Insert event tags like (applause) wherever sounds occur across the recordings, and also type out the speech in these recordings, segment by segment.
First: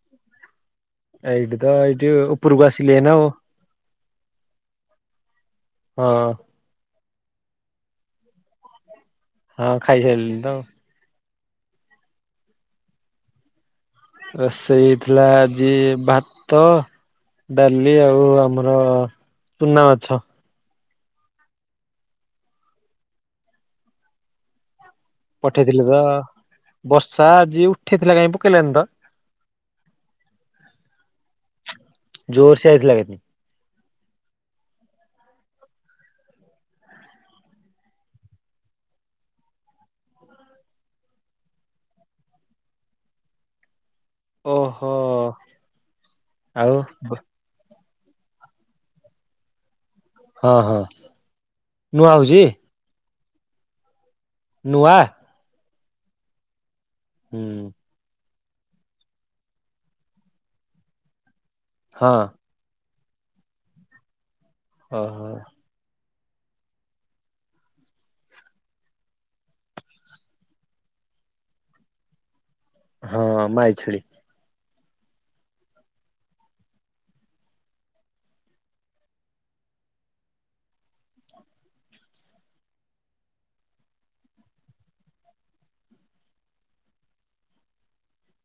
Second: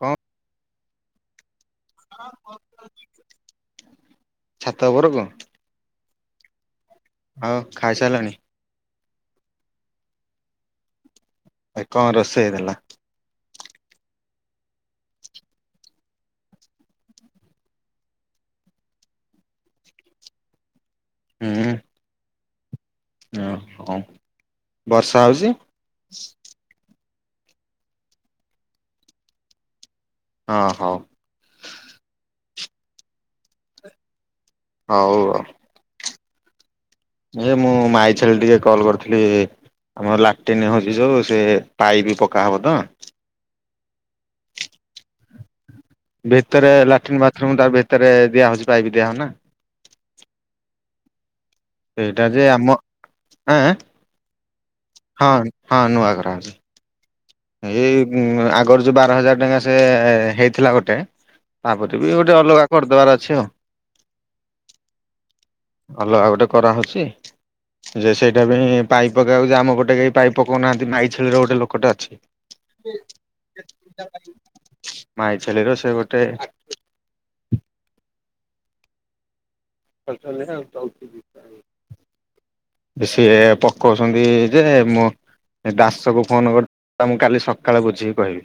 କଣ ହଇଠ (unintelligible) ତ ଏଇଠି ଉପରକୁ ଆସିଲି ଏଈ ନା ଛାତ ଉପରକୁ ହଁ ଆଉ ଖାଇସାରିଲାଣି ହଁ ଖାଇସାରିଲଣି ତ ଆ କଣ ରୋଷଇ ହେଇଥିଲା। ରୋଷେଇ ଥିଲା ଆଜି ଭାତ ଡାଲି ଆଉ ଆମର ଚୁନା ମାଛ ହୁଁ। ହଁ ହ। ପଠେଇଥିଲେ ତ ବସ ବଶା ଆଜିି ଉଠେଇଥିଲା କାଇହିଁ ପକେଇଲେନି ତ ହଁ ହଁ। ଜୋର ସେ ଆଇଥିଲା କେ (unintelligible) ହଁ ହଉ। ଏ ମୁଁ ମାଇ ଛେଳି ଟିକେ କଲ୍ କରିଥିଲି ଆମର ଲାଟନ୍ ହେଉଛି ଯୋଉ ସେ ପାଇ ବି ପକାହବ ତ ଓହୋ। ଭିତରେ ଆଉ ଲାଟ୍ରନ୍ ବାଥରୁମ ଟ ଭିତ ଭରେ ଦିଆ ହଉଛି ପାଇ ବିି ଦିଆହଉ ନା ହଁ ହଁ। ନୂଆ ସେଇଟା ହଉଛି ଯେ ଆମ ଆଁ ନୂଆ ହଁ ହଁ ନୂଆ ଘର ହୁଁ। ଉଁ ଆଗରୁ ଯୋଉ ବାର ହଜାର ଟଙ୍କା ସେ ହେଇଥିଲା ଗୋଟେ ତାପରେ ବି ହଁ ଗୋଟେ ଅଲଗା କରିଦବ। ଦାବାରେ ଅଛି। ହ ହୋ। ଅଲଗା ଗୋଟେ କରାହେଉଛି ଯେ ସେଇଟା ପାଇଁ ପାଇପ୍ ପକେଇବାକୁ ଯେ ଆମ ଗୋଟେ କେହି ପାଇପ୍ ପକାଉନାହାନ୍ତି ମାଇ ଛେଳିର ଗୋଟେ ଲୋକଟେ ଅଛି। ହଁ ମାଇ ଛେଳି ା (unintelligible) ମାଇଛେଲି ର ସେ ଗୋଟେ ପସ ତଉଛି ଦ (unintelligible) ସିଏ ପକଉଛନ୍ତି ଯେ ମୁଁ ଦାସକୁ ଫୋନ କରି ମୁଁ କାଲି ସକାଳେ ବୁଝିକି କହିବି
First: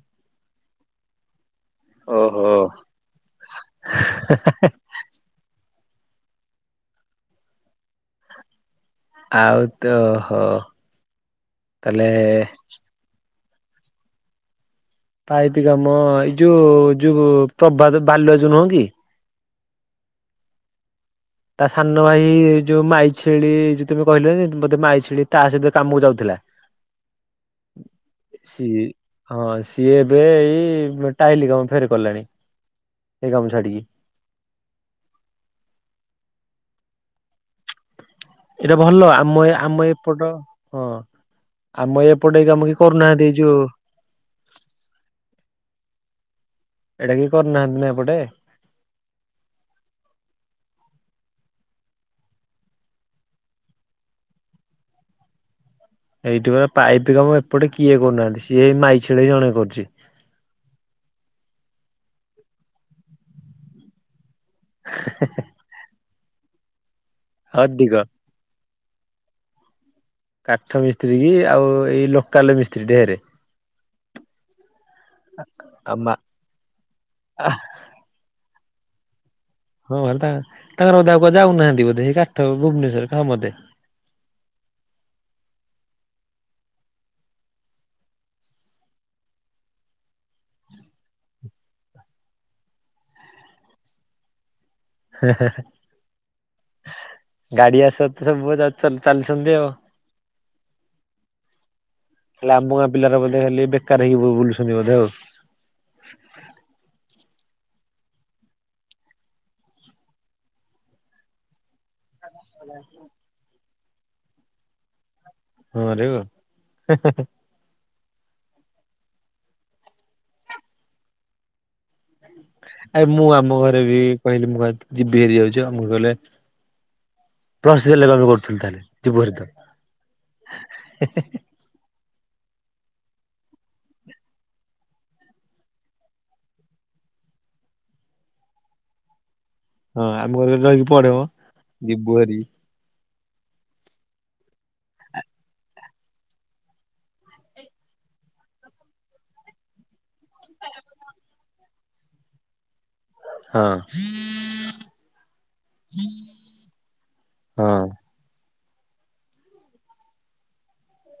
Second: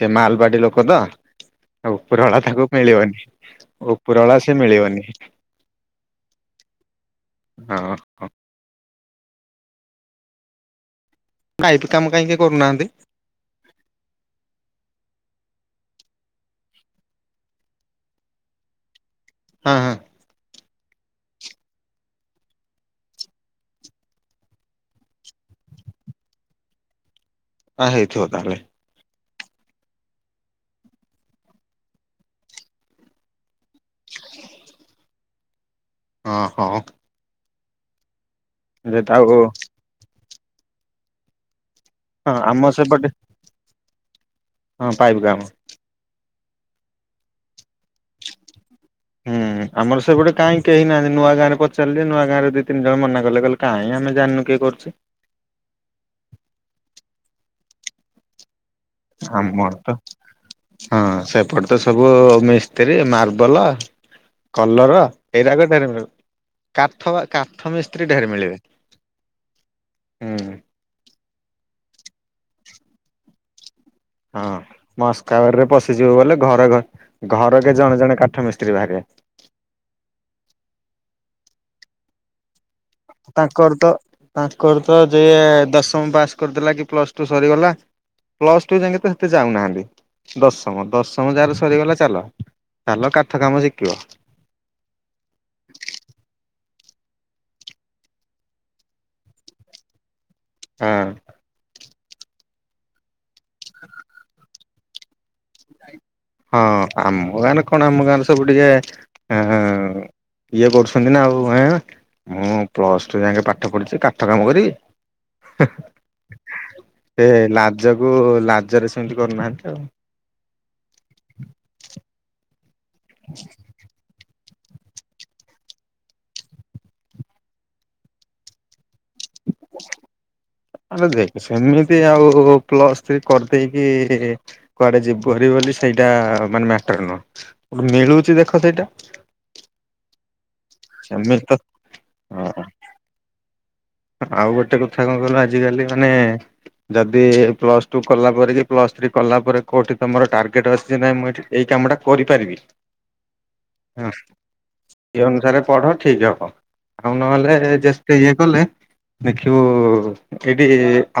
ସେ ମାଲପାଟି ଲୋକ ତ। ଆଉ ଉପରବାଳା ଓହୋ ତାଙ୍କୁ ମିଳିବନି ଉପରବାଳା ସେ ମିଳିବନି। ହଁ ହ ଆଉ ତହୋ ପାଇପ କାମ କାହିଁ କେହି କରୁନାହାନ୍ତି? ପାଇପି କାମ ଏଇ ଯୋଉ ଯୋଉ ପ୍ରଭାତ ବାଲ୍ୟ ଯୋଉ ନୁହଁ କି ହଁ ହଁ ତା ସାନ ଭାଇ ଯୋଉ ମାଇ ଛେଳି ଯୋଉ ତମେ କହିଲ ଯେ ମତେ ମାଇ ଛେଳି ତା ସହିତ କାମକୁ ଯାଉଥିଲା। ଆ ହେଇଥିବ ତାହାଲେ ସିଏ ହଁ ସିଏ ଏବେ ଏଇ ଟାଇଲି କାମ ଫେର କଲାଣି ଏଇ କାମ ଛାଡିକି। (inaudible) ହଁ ହଁ ଏଇଟା ଯେ ଭଲ ତାକୁ ଆମ ଆମ ଏପଟ ହଁ। ଆମ ହଁ ଏପଟେ ଏଇ ଆମ କାମ କେହି ସେପଟେ କରୁନାହାନ୍ତି ଏଇ ଯୋଉ ହଁ ପାଇବୁ କାମ। ଏଇଟା କେହି କରୁନାହାନ୍ତି ନା ଏପଟେ। ହୁଁ ଆମର ସେପଟେ କାହିଁ କେହି ନାହାନ୍ତି ନୂଆ ଗାଁରେ କ ଚାଲି ନୂଆ ଗାଁ ରେ ଦି ତିନି ଜଣ ମନା କଲେ କହିଲେ କାହିଁଁ ଆମେ ଜାଣିନୁ କିଏ କରୁଛି। ସେଠି ବା ପାଇପି କାମ ଏପଟେ କିଏ କରୁନାହାନ୍ତି। ସିଏ ଏଇ ମାଇ ଛେଳି ଜଣେ ଆମର କରୁଛି। ତ ହଁ ସେପଟେ ତ ସବୁ ମିସ୍ତ୍ରୀ ମାର୍ବଲ। କଲର ଏରାବି ମିଳିବ। କା। ଥବା କାଠ ଅଧିକ ମିସ୍ତ୍ରୀ ଢେର ମିଳିବେ। ହୁଁ। କାଠ ମିସ୍ତ୍। ମିସ୍ତ୍ରୀ ଆଉ ଏଇ ଲୋକାଲ ମିସ୍ତ୍ରୀ ଢେରେ। ହଁ ମସ୍କା ଆଉ ପଶିଯିବ ମା ବୋଲେ ଘରେ ଘର କେ ଜଣେ ଜଣେ କାଠ ମିସ୍। ମିସ୍ତ୍ରୀ ବାହାରିବେ। ହଁ ତାଙ୍କର ବୋଧେ ଆଉ କୁଆଡ଼େ ଯାଉନାହାନ୍ତି ବୋଧେ ଏଇ କାଠ ଭୁବନେଶ୍ୱର ତାଙ୍କର ତ ତାଙ୍କର ତ ଯେ ଦଶମ ପାସ କରିଦେଲା କି ପ୍ଲସ୍ ଟୁ ସରିଗଲା ପ୍ଲସ୍ ଟୁ ଯାଇଁକି ତ ସେତେ ଯାଉନାହାନ୍ତି ଦଶମ ଦଶମ ଯାର ସରିଗଲା ଚାଲ ଚାଲ କାଠ କାମ ଶିଖିବ। ଗାଡି ଆସ ତ ସବୁ ଚାଲଛନ୍ ଚାଲଛନ୍ତି ଆଉ। ହଁ। ଲାମୁଆ ପିଲାର ବୋଧେ ହେଲି ବେକାର ହେଇକି ବୁ ବୁଲୁଛନ୍ତି ବୋଧେ ଆଉ। ହଁ ଆମ ଗାଁ ର କଣ ଆମ ଗାଁର ସବୁ ଟିକେ ଅ ଇଏ କରୁଛନ୍ତି ନା ଆଉ ଆ ମୁଁ ପ୍ଲସ ଟୁ ଯାଇକ ପାଠ। ପାଠ ପଢିଥିଲ କାଠ କାମ କରିବି। ହଁ ରରେ ହଁ ହେଁ ହେଁ। ଯୋଗୁ ଲାଜରେ ସେମିତି କରୁନାହାନ୍ତି ତାଉ। ଆ ମୁଁ ଆମ ଘରେ ବି। କହିଲି ମୁଁ କ ଯିବି ହେରିଯାଉଛି ଆଉ କହିଲେ ପରସି କାମ କରୁଥିଲୁ ତାହାଲେ ଯିବୁ ହେରିତ। ଆବେ ଦେଖ ସେମିତି ଆଉ। ପ୍ଲସ ଥ୍ରୀ କରିଦେଇକି କୁଆଡେ ଯିବ ବୋଲି ସେଇଟା ମାନେ ମ୍ୟାଟର ନୁହଁ ମିଳୁଛି ଦେଖ ଏଇଟା। ଆମୁଁ। ରହିକି ପଡେଇବ ଯିବୁ ହାରି। ହଁ ଆଉ ଗୋଟେ କଥା କଣ କଲୁ ଆଜି କାଲି ମାନେ ଯଦି ପ୍ଲସଟୁ କଲା ପରେ କି ପ୍ଲସ୍ ଥ୍ରୀ କଲା ପରେ କୋଉଠି ତମର ଟାର୍ଗେଟ ଅଛି ନାଇ ମୁଁ ଏଠି। ଏଇ କାମ ଟା କରିପାରିବି। ହଁ ହୁଁ ଇ ଅନୁସାରେ ପଢ ଠିକ ହବ ଆଉ ନହେଲେ ହଁ ଯେତେ ଇଏ କଲେ ଦେଖିବୁ ଏଇଠି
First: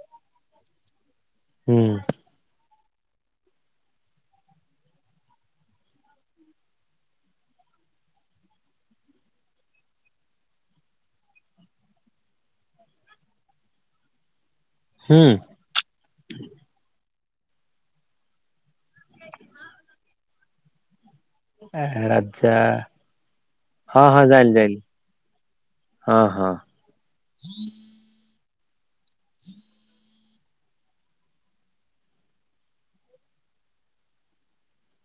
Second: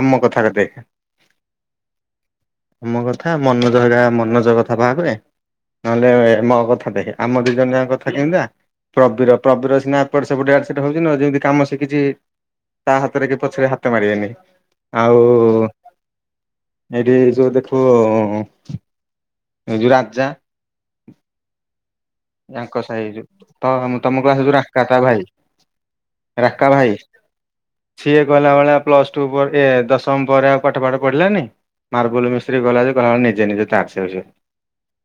ଆମ କଥା ହେବେ। ହୁଁ। ମୋ କଥା ମନୋଜର ଯାହା ମନୋଜ କଥା ବାହାହେବେ ନହେଲେ ମୋ କଥା ଦେଖେ ଆମ ଦି ଜଣ ଯାକ କଥା କେମିତିକା ପ୍ରବୀର ପ୍ରବୀର ସିନା ଏପଟ ସେପଟ (unintelligible) ହଉଛି ଯେମିତି କାମ ସିକିଛି। ତା ହାତରେ କି ପଛରେ ହାତ ମାରିବେନି। ହୁଁ ଆଉ ଏଠି। ଯୋଉ ଦେଖ ଏ ଯଉ ରାଜା। ରାଜା ୟାଙ୍କ ସାହି ଯଉ ତ ହଁ ହଁ ତମକୁ ଜାଣିଲି ଆସଛୁ ଜାଣିଲି ରାକା ତା ଭାଇ ହଁ ହଁ ରାକା ଭାଇ ସିଏ। ଗଲାବେଳେ ପ୍ଲସଟୁ ପରେ ଏ ଦଶମ ପରେ ଆଉ ପାଠ ପାଠ ପଢିଲାନି ମାର୍ବୁଲ ମିସ୍ତ୍ରୀ ଗଲା ଯେ ଗଲାବେ ନିଜେ ନିଜେ। (unintelligible)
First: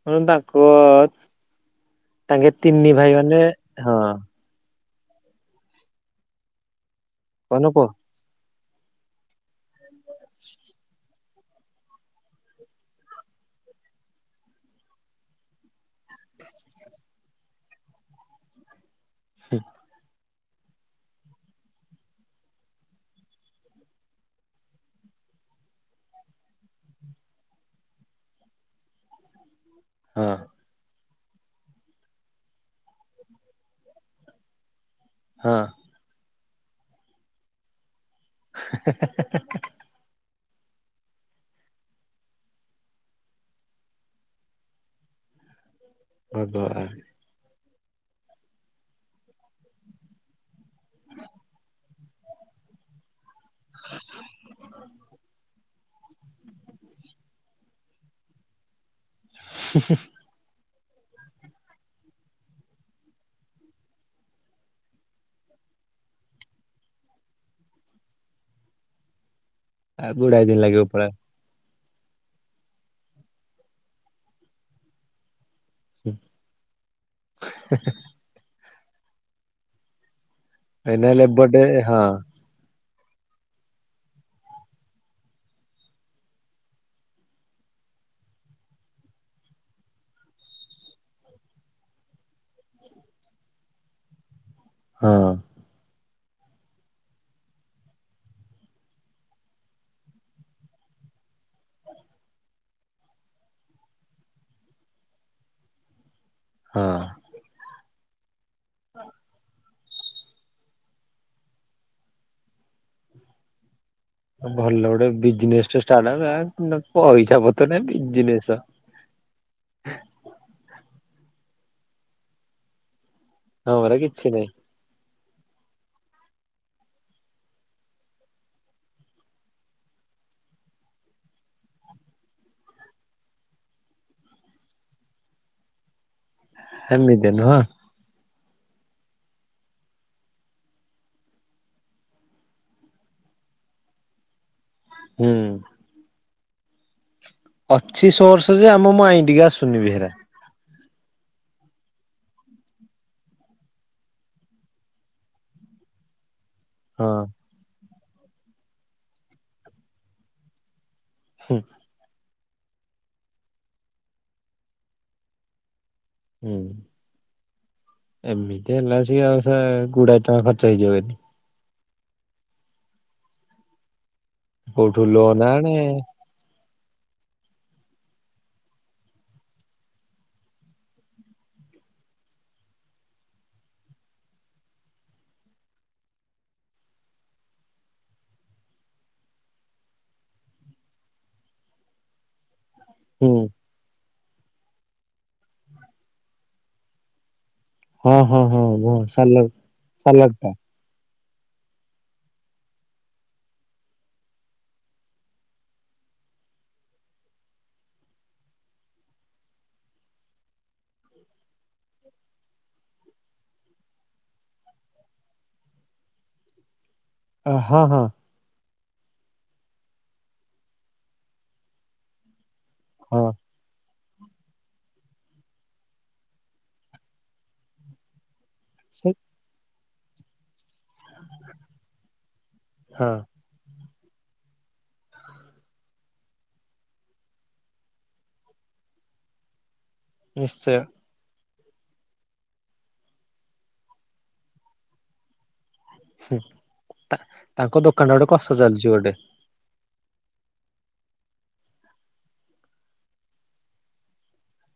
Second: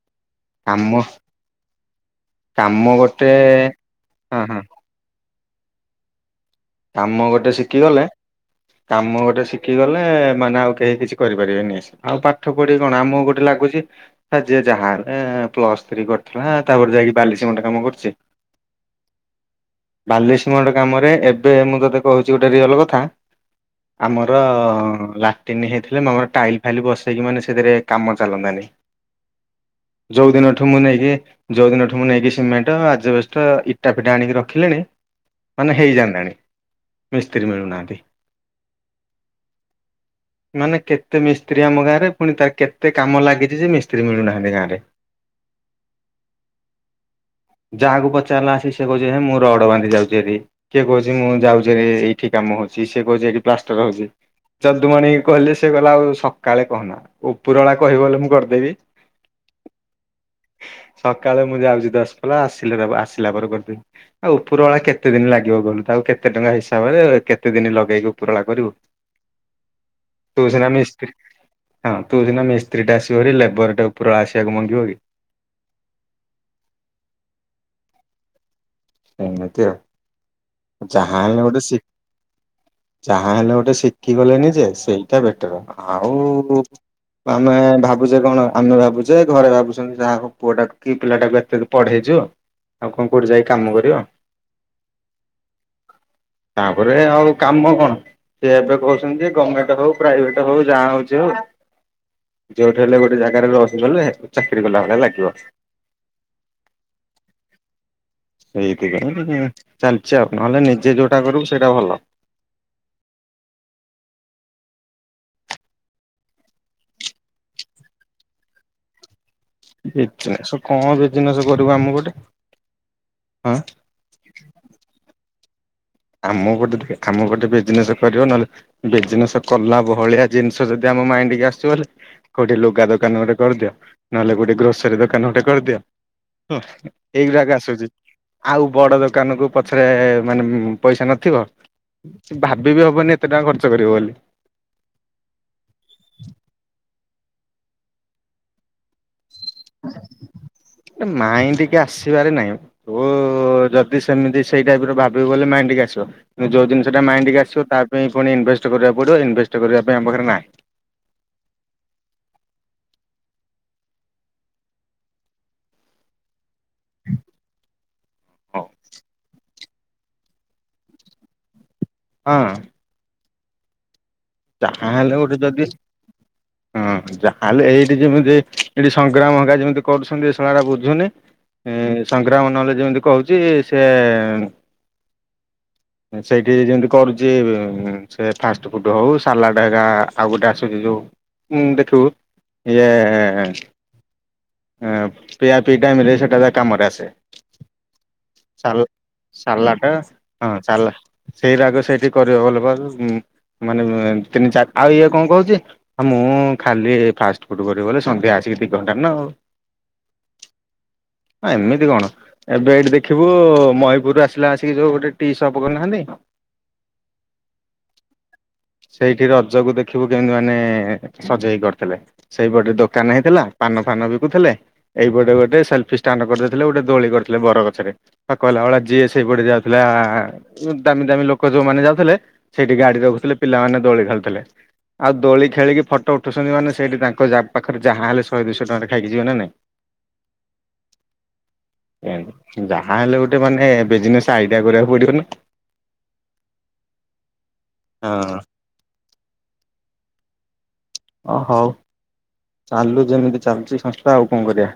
ମୁ ତାଙ୍କୁ। କାମ ତାଙ୍କେ କାମ ତିନି ଭାଇ ଗୋଟେ ମାନେ ହଁ। କାମ ଗୋଟେ କହୁନ କୁହ ଶିଖିଗଲେ। କାମ ଗୋଟେ ଶିଖିଗଲେ ମାନେ ଆଉ କେହି କିଛି କରିପାରିବେନି ଆଉ ପାଠ ପଢିକି କଣ ଆମକୁ ଗୋଟେ ଲାଗୁଛି ଯେ ଯାହା ହେଲେ ପ୍ଲସ ଥ୍ରୀ କରିଥିଲା ତାପରେ ଯାଇକି ବାଲି ସମେଣ୍ଟ କାମ କରୁଛି। ହୁଁ। ବାଲି ସିମେଣ୍ଟ କାମରେ ଏ ଏବେ ମୁଁ ତୋତେ କହୁଛି ଗୋଟେ ରିଅଲ କଥା ଆମର ଲାଟରିନ୍ ହେଇଯାଇଥିଲେ ମୋର ଟାଇଲ ଫାଇଲ ବସେଇକି ମାନେ ସେଥିରେ କାମ ଚାଲନ୍ତାନି। ହଁ ଯୋଉଦିନଠୁ ମୁଁ ନେଇକି ଯୋଉ ଦିନଠୁ ମୁଁ ନେଇକି ସିମେଣ୍ଟ ଆଜବେଷ୍ଟର ଇଟା ଫିଟା ଆଣିକି ରଖିଲିଣି। ହଁ ମାନେ ହେଇ ଯାଆନ୍ତାଣି। ମିସ୍ତ୍ରୀ ମିଳୁ ନାହାନ୍ତି। ହେ ହେ ହେ ହେ। ମାନେ କେତେ ମିସ୍ତ୍ରୀ ଆମ ଗାଁରେ ପୁଣି ତାର କେତେ କାମ ଲାଗିଛି ଯେ ମିସ୍ତ୍ରୀ ମିଳୁନାହାନ୍ତି ଗାଁରେ। ଆବା ଆ। ଯାହାକୁ ପଚାରିଲା ଆସି ସେ କହୁଛି ହେ ମୋର ରଡ ବାନ୍ଧି ଯାଉଛି ଏଠି କିଏ କହୁଛି ମୁଁ ଯାଉଛିରେ ଏଇଠି କାମ ହଉଛି ସେ କହୁଛି ଏଠି ପ୍ଲାଷ୍ଟର ହଉଛି ଚନ୍ଦୁମଣି କହିଲେ ସେ କହିଲା ଆଉ ସକାଳେ କହନା ଉପରବେଳା କହିବୁ ବେଲେ ମୁଁ କରିଦେବି। ହୁଁ ହୁଁ। ସକାଳେ ମୁଁ ଯାଉଛି ଦଶ ପଲା ଆସିଲେ ଦେବ ଆସିଲା ପରେ କରିଦେବି ଆଉ ଉପର ବଳା କେତେ ଦିନ ଲାଗିବ ଗଲୁ। ତାକୁ କେତେ ଟଙ୍କା ହିସାବରେ କେତେ ଦିନ ଲଗେଇକି ଉପରବଳା କରିବୁ ଆ ତୁ ଗୁଡାଇ ଦିନ ସିନା ଲାଗିବ ମିସ୍ତ୍ରୀ ପରା ହଁ ତୁ ସିନା ମିସ୍ତ୍ରୀ ଟା ଆସିବ (unintelligible) ଲେବର ଟା ଉପରବଳା ଆସିବାକୁ ମାଙ୍ଗିବ କି? ହୁଁ ହେଁ। ଏମିତି ଆଉ। (unintelligible) ହଁ ଚାହା ହେଲେ ଗୋଟେ ଶିଖି ଗଲେନି ଯେ ସେଇଟା ବେଟର ଆଉ ଆମେ ଭାବୁଛେ କଣ ଆମେ ଭାବୁଛେ ଘରେ ଭାବୁଛନ୍ତି ଯାହା ହଉ ପୁଅଟା କି ପିଲାଟାକୁ ଏତେ ପଢେଇଚୁ ଆଉ କଣ କୋଉଠି ଯାଇ କାମ କରିବ। ହଁ। ତାପରେ ଆଉ କାମ କଣ ସିଏ ଏବେ କହୁଛନ୍ତି ଗମେଣ୍ଟ ହଉ ପ୍ରାଇଭେଟ ହଉ ଯାହା ହଉଛି ହଉ ଯୋଉଠି ହେଲେ ଗୋଟେ ଜାଗାରେ ରହିଗଲେ ଚାକିରି କଲା ଭଳିଆ ଲାଗିବ। ହଁ। ସେଇଠିକାର ନା ନି ଚାଲିଛି ଆଉ ନହେଲେ ନିଜେ ଯୋଉଟା କରିବୁ ସେଇଟା ଭଲ। ଭଲ ଗୋଟେ ବିଜେନ୍ସ୍ ଟେ ଷ୍ଟାଟ୍ ହେଲା ମାନେ ପଇସା ପତର ନାହିଁ ବିଜିନେସ। ବେକାର୍ ସେ କଣ ବେ ବିଜିନେସ କରିବୁ ଆମେ ଗୋଟେ। ହଁ ପରା କିଛି ନାହିଁ। ଆମ ଗୋଟେ ଟିକେ ଆମ ଗୋଟେ ବିଜନେସ କରିବ ନହେଲେ ବିଜନେସ କଲା ଭଳିଆ ଜିନିଷ ଯଦି ଆମ ମାଇଣ୍ଡ୍ କୁ ଆସିବ ବଲେ କୋଉଠି ଲୁଗା ଦୋକାନ ଗୋଟେ କରିଦିଅ ନହେଲେ ଗୋଟେ ଗ୍ରୋସରୀ ଦୋକାନ ଗୋଟେ କରିଦିଅ। ହଁ ସେମିତି ଏଇଗୁରାକ ନୁହଁ ଆସୁଛି। ଆଉ ବଡ ଦୋକାନ କୁ ପଛରେ ମାନେ ପଇସା ନଥିବ ଭାବିବି ହବନି ଏତେ ଟଙ୍କା ଖର୍ଚ୍ଚ କରିବ ବୋଲି। ହୁଁ। ଅଛି ସୋର୍ସ ଯେ ଆମ ମାଇଣ୍ଡିକୁ ଆ ଶୁନି ବେହେରା। ମାଇଣ୍ଡ କି ଆସିବାରେ ନାହିଁ ତୁ ଯଦି ସେମିତି ସେଇ ଟାଇପ୍ ର ଭାବିବୁ ହେଲେ ମାଇଣ୍ଡକି ଆସିବ। ଯୋଉ ଜିନିଷଟା ହଁ ମାଇଣ୍ଡ କି ଆସିବ ତା ପୁଣି ଇନଭେଷ୍ଟ୍ କରିବାକୁ ପଡିବ ଇନଭେଷ୍ଟ୍ କରିବା ପାଇଁ ଆମ ପାଖରେ ନାହିଁ। ହୁଁ। ହୁଁ। ହଁ ଏମିତି ହେଲେ ଆଉ ସିଏ ଆଉ ସେ ଗୁଡାଏ ଟଙ୍କା ଖର୍ଚ୍ଚ ହେଇଯିବ ଏଠି। ହଁ। କୋଉଠୁ ଗୋଟେ ଲୋନ୍ ଯଦି ଆଣେ ହଁ ଯାହାହେଲେ ଏଇଠି ଯେମିତି ଏଠି ସଂଗ୍ରାମ ହେକା ଯେମିତି କରୁଛନ୍ତି ଶଳାଟା ବୁଝୁନି ସଂଗ୍ରାମ ନହେଲେ ଯେମିତି କହୁଛି ସେ ସେଇଠି ଯେମିତି କରୁଛି ଏବେ ସେ ଫାଷ୍ଟ୍ ଫୁଡ୍ ହଉ ସାଲା ଢାଗା ଆଉ ଗୋଟେ ଆସୁଛି ଯୋଉ ଦେଖିବୁ ଇଏ ହୁଁ ଆ ପିଆ ପିଇ ଟାଇମ୍ ରେ ସେଟା ଯା କାମରେ ଆସେ। ହଁ ହଁ ହଁ ସାଲ ହଁ ସାଲଟ୍ ସାଲାଟ୍ ଟା। ସେଇ ରାଗ ସେଇଠି କରିବ ଭଲ ବା ମାନେ ତିନି ଚାର ଆଉ ଇଏ କଣ କହୁଛି ମୁଁ ଖାଲି ଫାଷ୍ଟ୍ ଫୁଡ୍ କରିବି ବୋଲି ସନ୍ଧ୍ୟାରେ ଆସିବି ଦି ଘଣ୍ଟା ନା ଆଉ ଏମିତି କଣ ଏବେ ଏଠି ଦେଖିବୁ ମୟୀପୁରରୁ ଆସିଲା ଆସିକି ଯୋଉ ଗୋଟେ ଟି ସପ୍ କରିନାହାନ୍ତି ହଁ ହଁ। ସେଇଠି ରଜକୁ ଦେଖିବୁ କେମିତି ମାନେ ସଜେଇ କି କରିଥିବେ। ସେଇପଟେ ଦୋକାନ ହଁ ହେଇଥିଲା ପାନ ଫାନ ବି ଥିଲେ ଏଇପଟେ ଗୋଟେ ସେଲଫି ଷ୍ଟାଣ୍ଡ୍ କରିଦେଇଥିଲେ ଗୋଟେ ଦୋଳି କରିଥିଲେ ବର ଗଛରେ। କହିଲା ଭଳିଆ ଯିଏ ସେ ସେଇପଟେ ଯାଉଥିଲା ହଁ। ଦାମି ଦାମୀ ଲୋକ ଯୋଉମାନେ ଯାଉଥିଲେ ସେଇଠି ଗାଡି ହଁ ରଖୁଥିଲେ। ସେମାନେ ଦୋଳି ଖେଳୁଥିଲେ ଆଉ ଦୋଳି ଖେଳିକି ଫଟୋ ଉଠୁଛନ୍ତି ମାନେ ସେଠି ତାଙ୍କ ପାଖରେ ଯାହା ହେଲେ ଶହେ ଦୁଶହ ଟଙ୍କାର ଖାଇକି ଯିବେ ନା ନାଇଁ। ନିଶ୍ଚୟ। ମତି ଯାହା ହେଲେ ଗୋଟେ ମାନେ ବିଜନେସ୍ ଆଇଡିଆ କରିବାକୁ ପଡିବ ନା। ହୁଁ ତା ତାଙ୍କ ଦୋକାନ ଗୋଟେ ହଁ। କଷ ଚାଲିଚି ଗୋଟେ। ଓ ହଉ। ଚାଲୁ ଯେମିତି ଚାଲିଚି ସଂସ୍ଥା ଆଉ କଣ କରିବା।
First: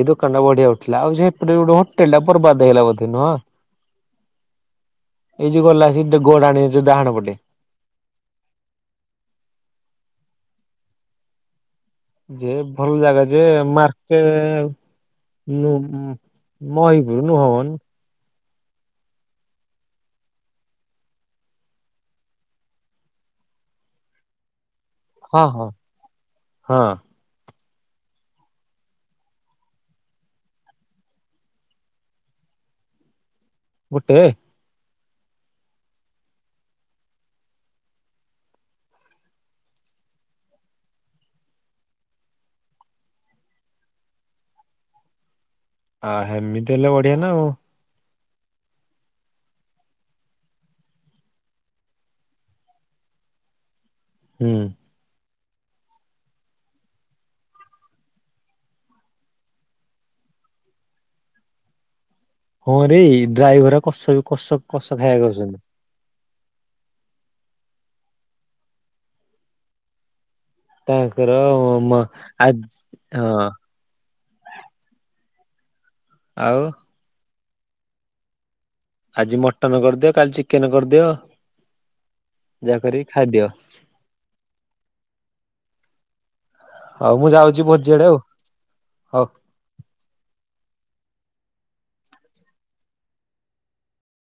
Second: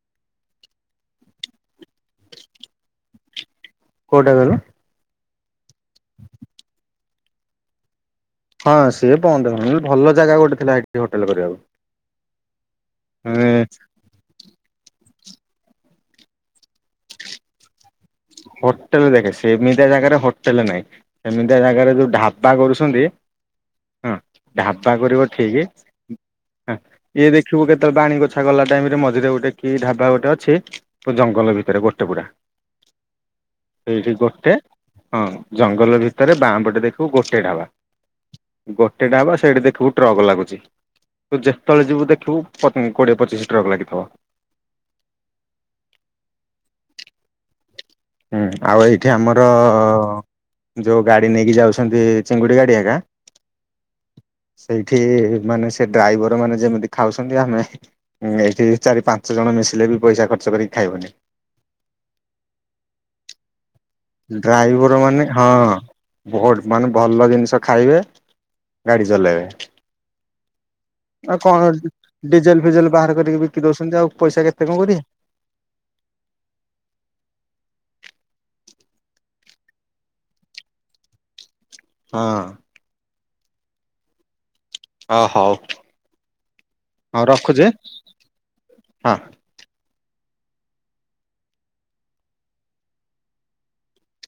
ଏଇ ଦୋକାନ ଟା ବଢିଆ ଉଠିଲା ଆଉ ସେପଟ ଗୋଟେ ହୋଟେଲ ଟା ବର୍ବାଦ ହେଇଲା ବୋଧେ ନୁହଁ। କୋଉଟା କହିଲ? ଏଇ ଯଉ ଗଲା ଆସିଲା ଗୋଡାଣି ଡାହାଣ ପଟେ ହଁ ସିଏ ବନ୍ଦ ହେଇଗଲାଣି ଭଲ ଜାଗା ଗୋଟେ ଥିଲାଠି ହୋଟେଲ କରିବାକୁ। ଯେ ଭଲ ଜାଗା ଯେ ମାନେ ମାର୍କେ ମୋ ମହିଗୁରୁ ନୋନ୍। ହୋଟେଲ ଦେଖେ ସେମିତିଆ ଜାଗାରେ ହୋଟେଲ ନାହିଁ ସେମିତିଆ ଜାଗାରେ ଯୋଉ ଢାବା କରୁଛନ୍ତି ହଁ ଢା ଢାବା କରିବ ହଁ ଠିକି ହଁ ଆଁ ହଁ ଇଏ ଦେଖ ଶୁବୁ କେତେବେଳେ ପାଣି ଗଛା ଗଲା ଟାଇମ ରେ ମଝିରେ ଗୋଟେ କି ଢାବା ଗୋଟେ ଅଛି ପୁ ଜଙ୍ଗଲ ଭିତରେ ଗୋଟେ ପୁରା। ସେଇଠି ଗୋଟେ। ହଁ ଜଙ୍ଗଲ ଭିତରେ ବାଁ ପଟେ ଦେଖିବୁ ଗୋଟେ ଢାବା ଗୋଟେ ଢାବା ସେଇଠି ଦେଖିବୁ ଟ୍ରକ ଲାଗୁଚି ତୁ ଯେତଳେ ଯିବୁ ଦେଖିବୁ ପ କୋଡ଼ିଏ ପଚିଶି ଟ୍ରକ୍ ଲାଗିଥବ। ଆ ହେମିତି ହେଲେ ବଢିଆ ନା ଆଉ। ହୁଁ ଆଉ ଏଇଠି ଆମର ଯୋଉ ଗାଡି ନେଇକି ଯାଉଛନ୍ତି ଚିଙ୍ଗୁଡି ଗାଡି ଏକା। ହୁଁ ସେଇଠି ମାନେ ସେ ଡ୍ରାଇବର ମାନେ ଯେମିତି ଖାଉଛନ୍ତି ଆମେ ଉଁ ଏଇଠି ଚାରି ପାଞ୍ଚ ଜଣ ମିଶିଲେ ବି ପଇସା ଖର୍ଚ୍ଚ କରିକି ଖାଇବୁନି। ହଁ ରେ ଡ୍ରାଇଭର। କସିକି କସ କସ ଡ୍ରାଇଭର ମାନେ ହଁ ଖାଇଆଦୋଉଚନ୍ତି। ବହୁତ ମାନେ ଭଲ ଜିନିଷ ଖାଇବେ ଗାଡି ଚଲେଇବେ। ତାଙ୍କର ଆଉ କଣ ଡି ମ ଆ ଡିଜେଲ ଫିଜେଲ ବାହାର କରିକି ହଁ ବିକି ଦଉଛନ୍ତି ଆଉ। ପଇସା କେତେ କଁ କରିଆ? ଆଉ ଆଜି ମଟନ କରିଦିଅ କାଲି ଚିକେନ କରିଦିଅ ହଁ ଯାହା କିରିକି ଖାଇଦିଅ। ଅ ହଉ। ହଉ ମୁଁ ଯାଉଛି ଭୋଆଡେ ଆଉ ହଁ। ହଉ।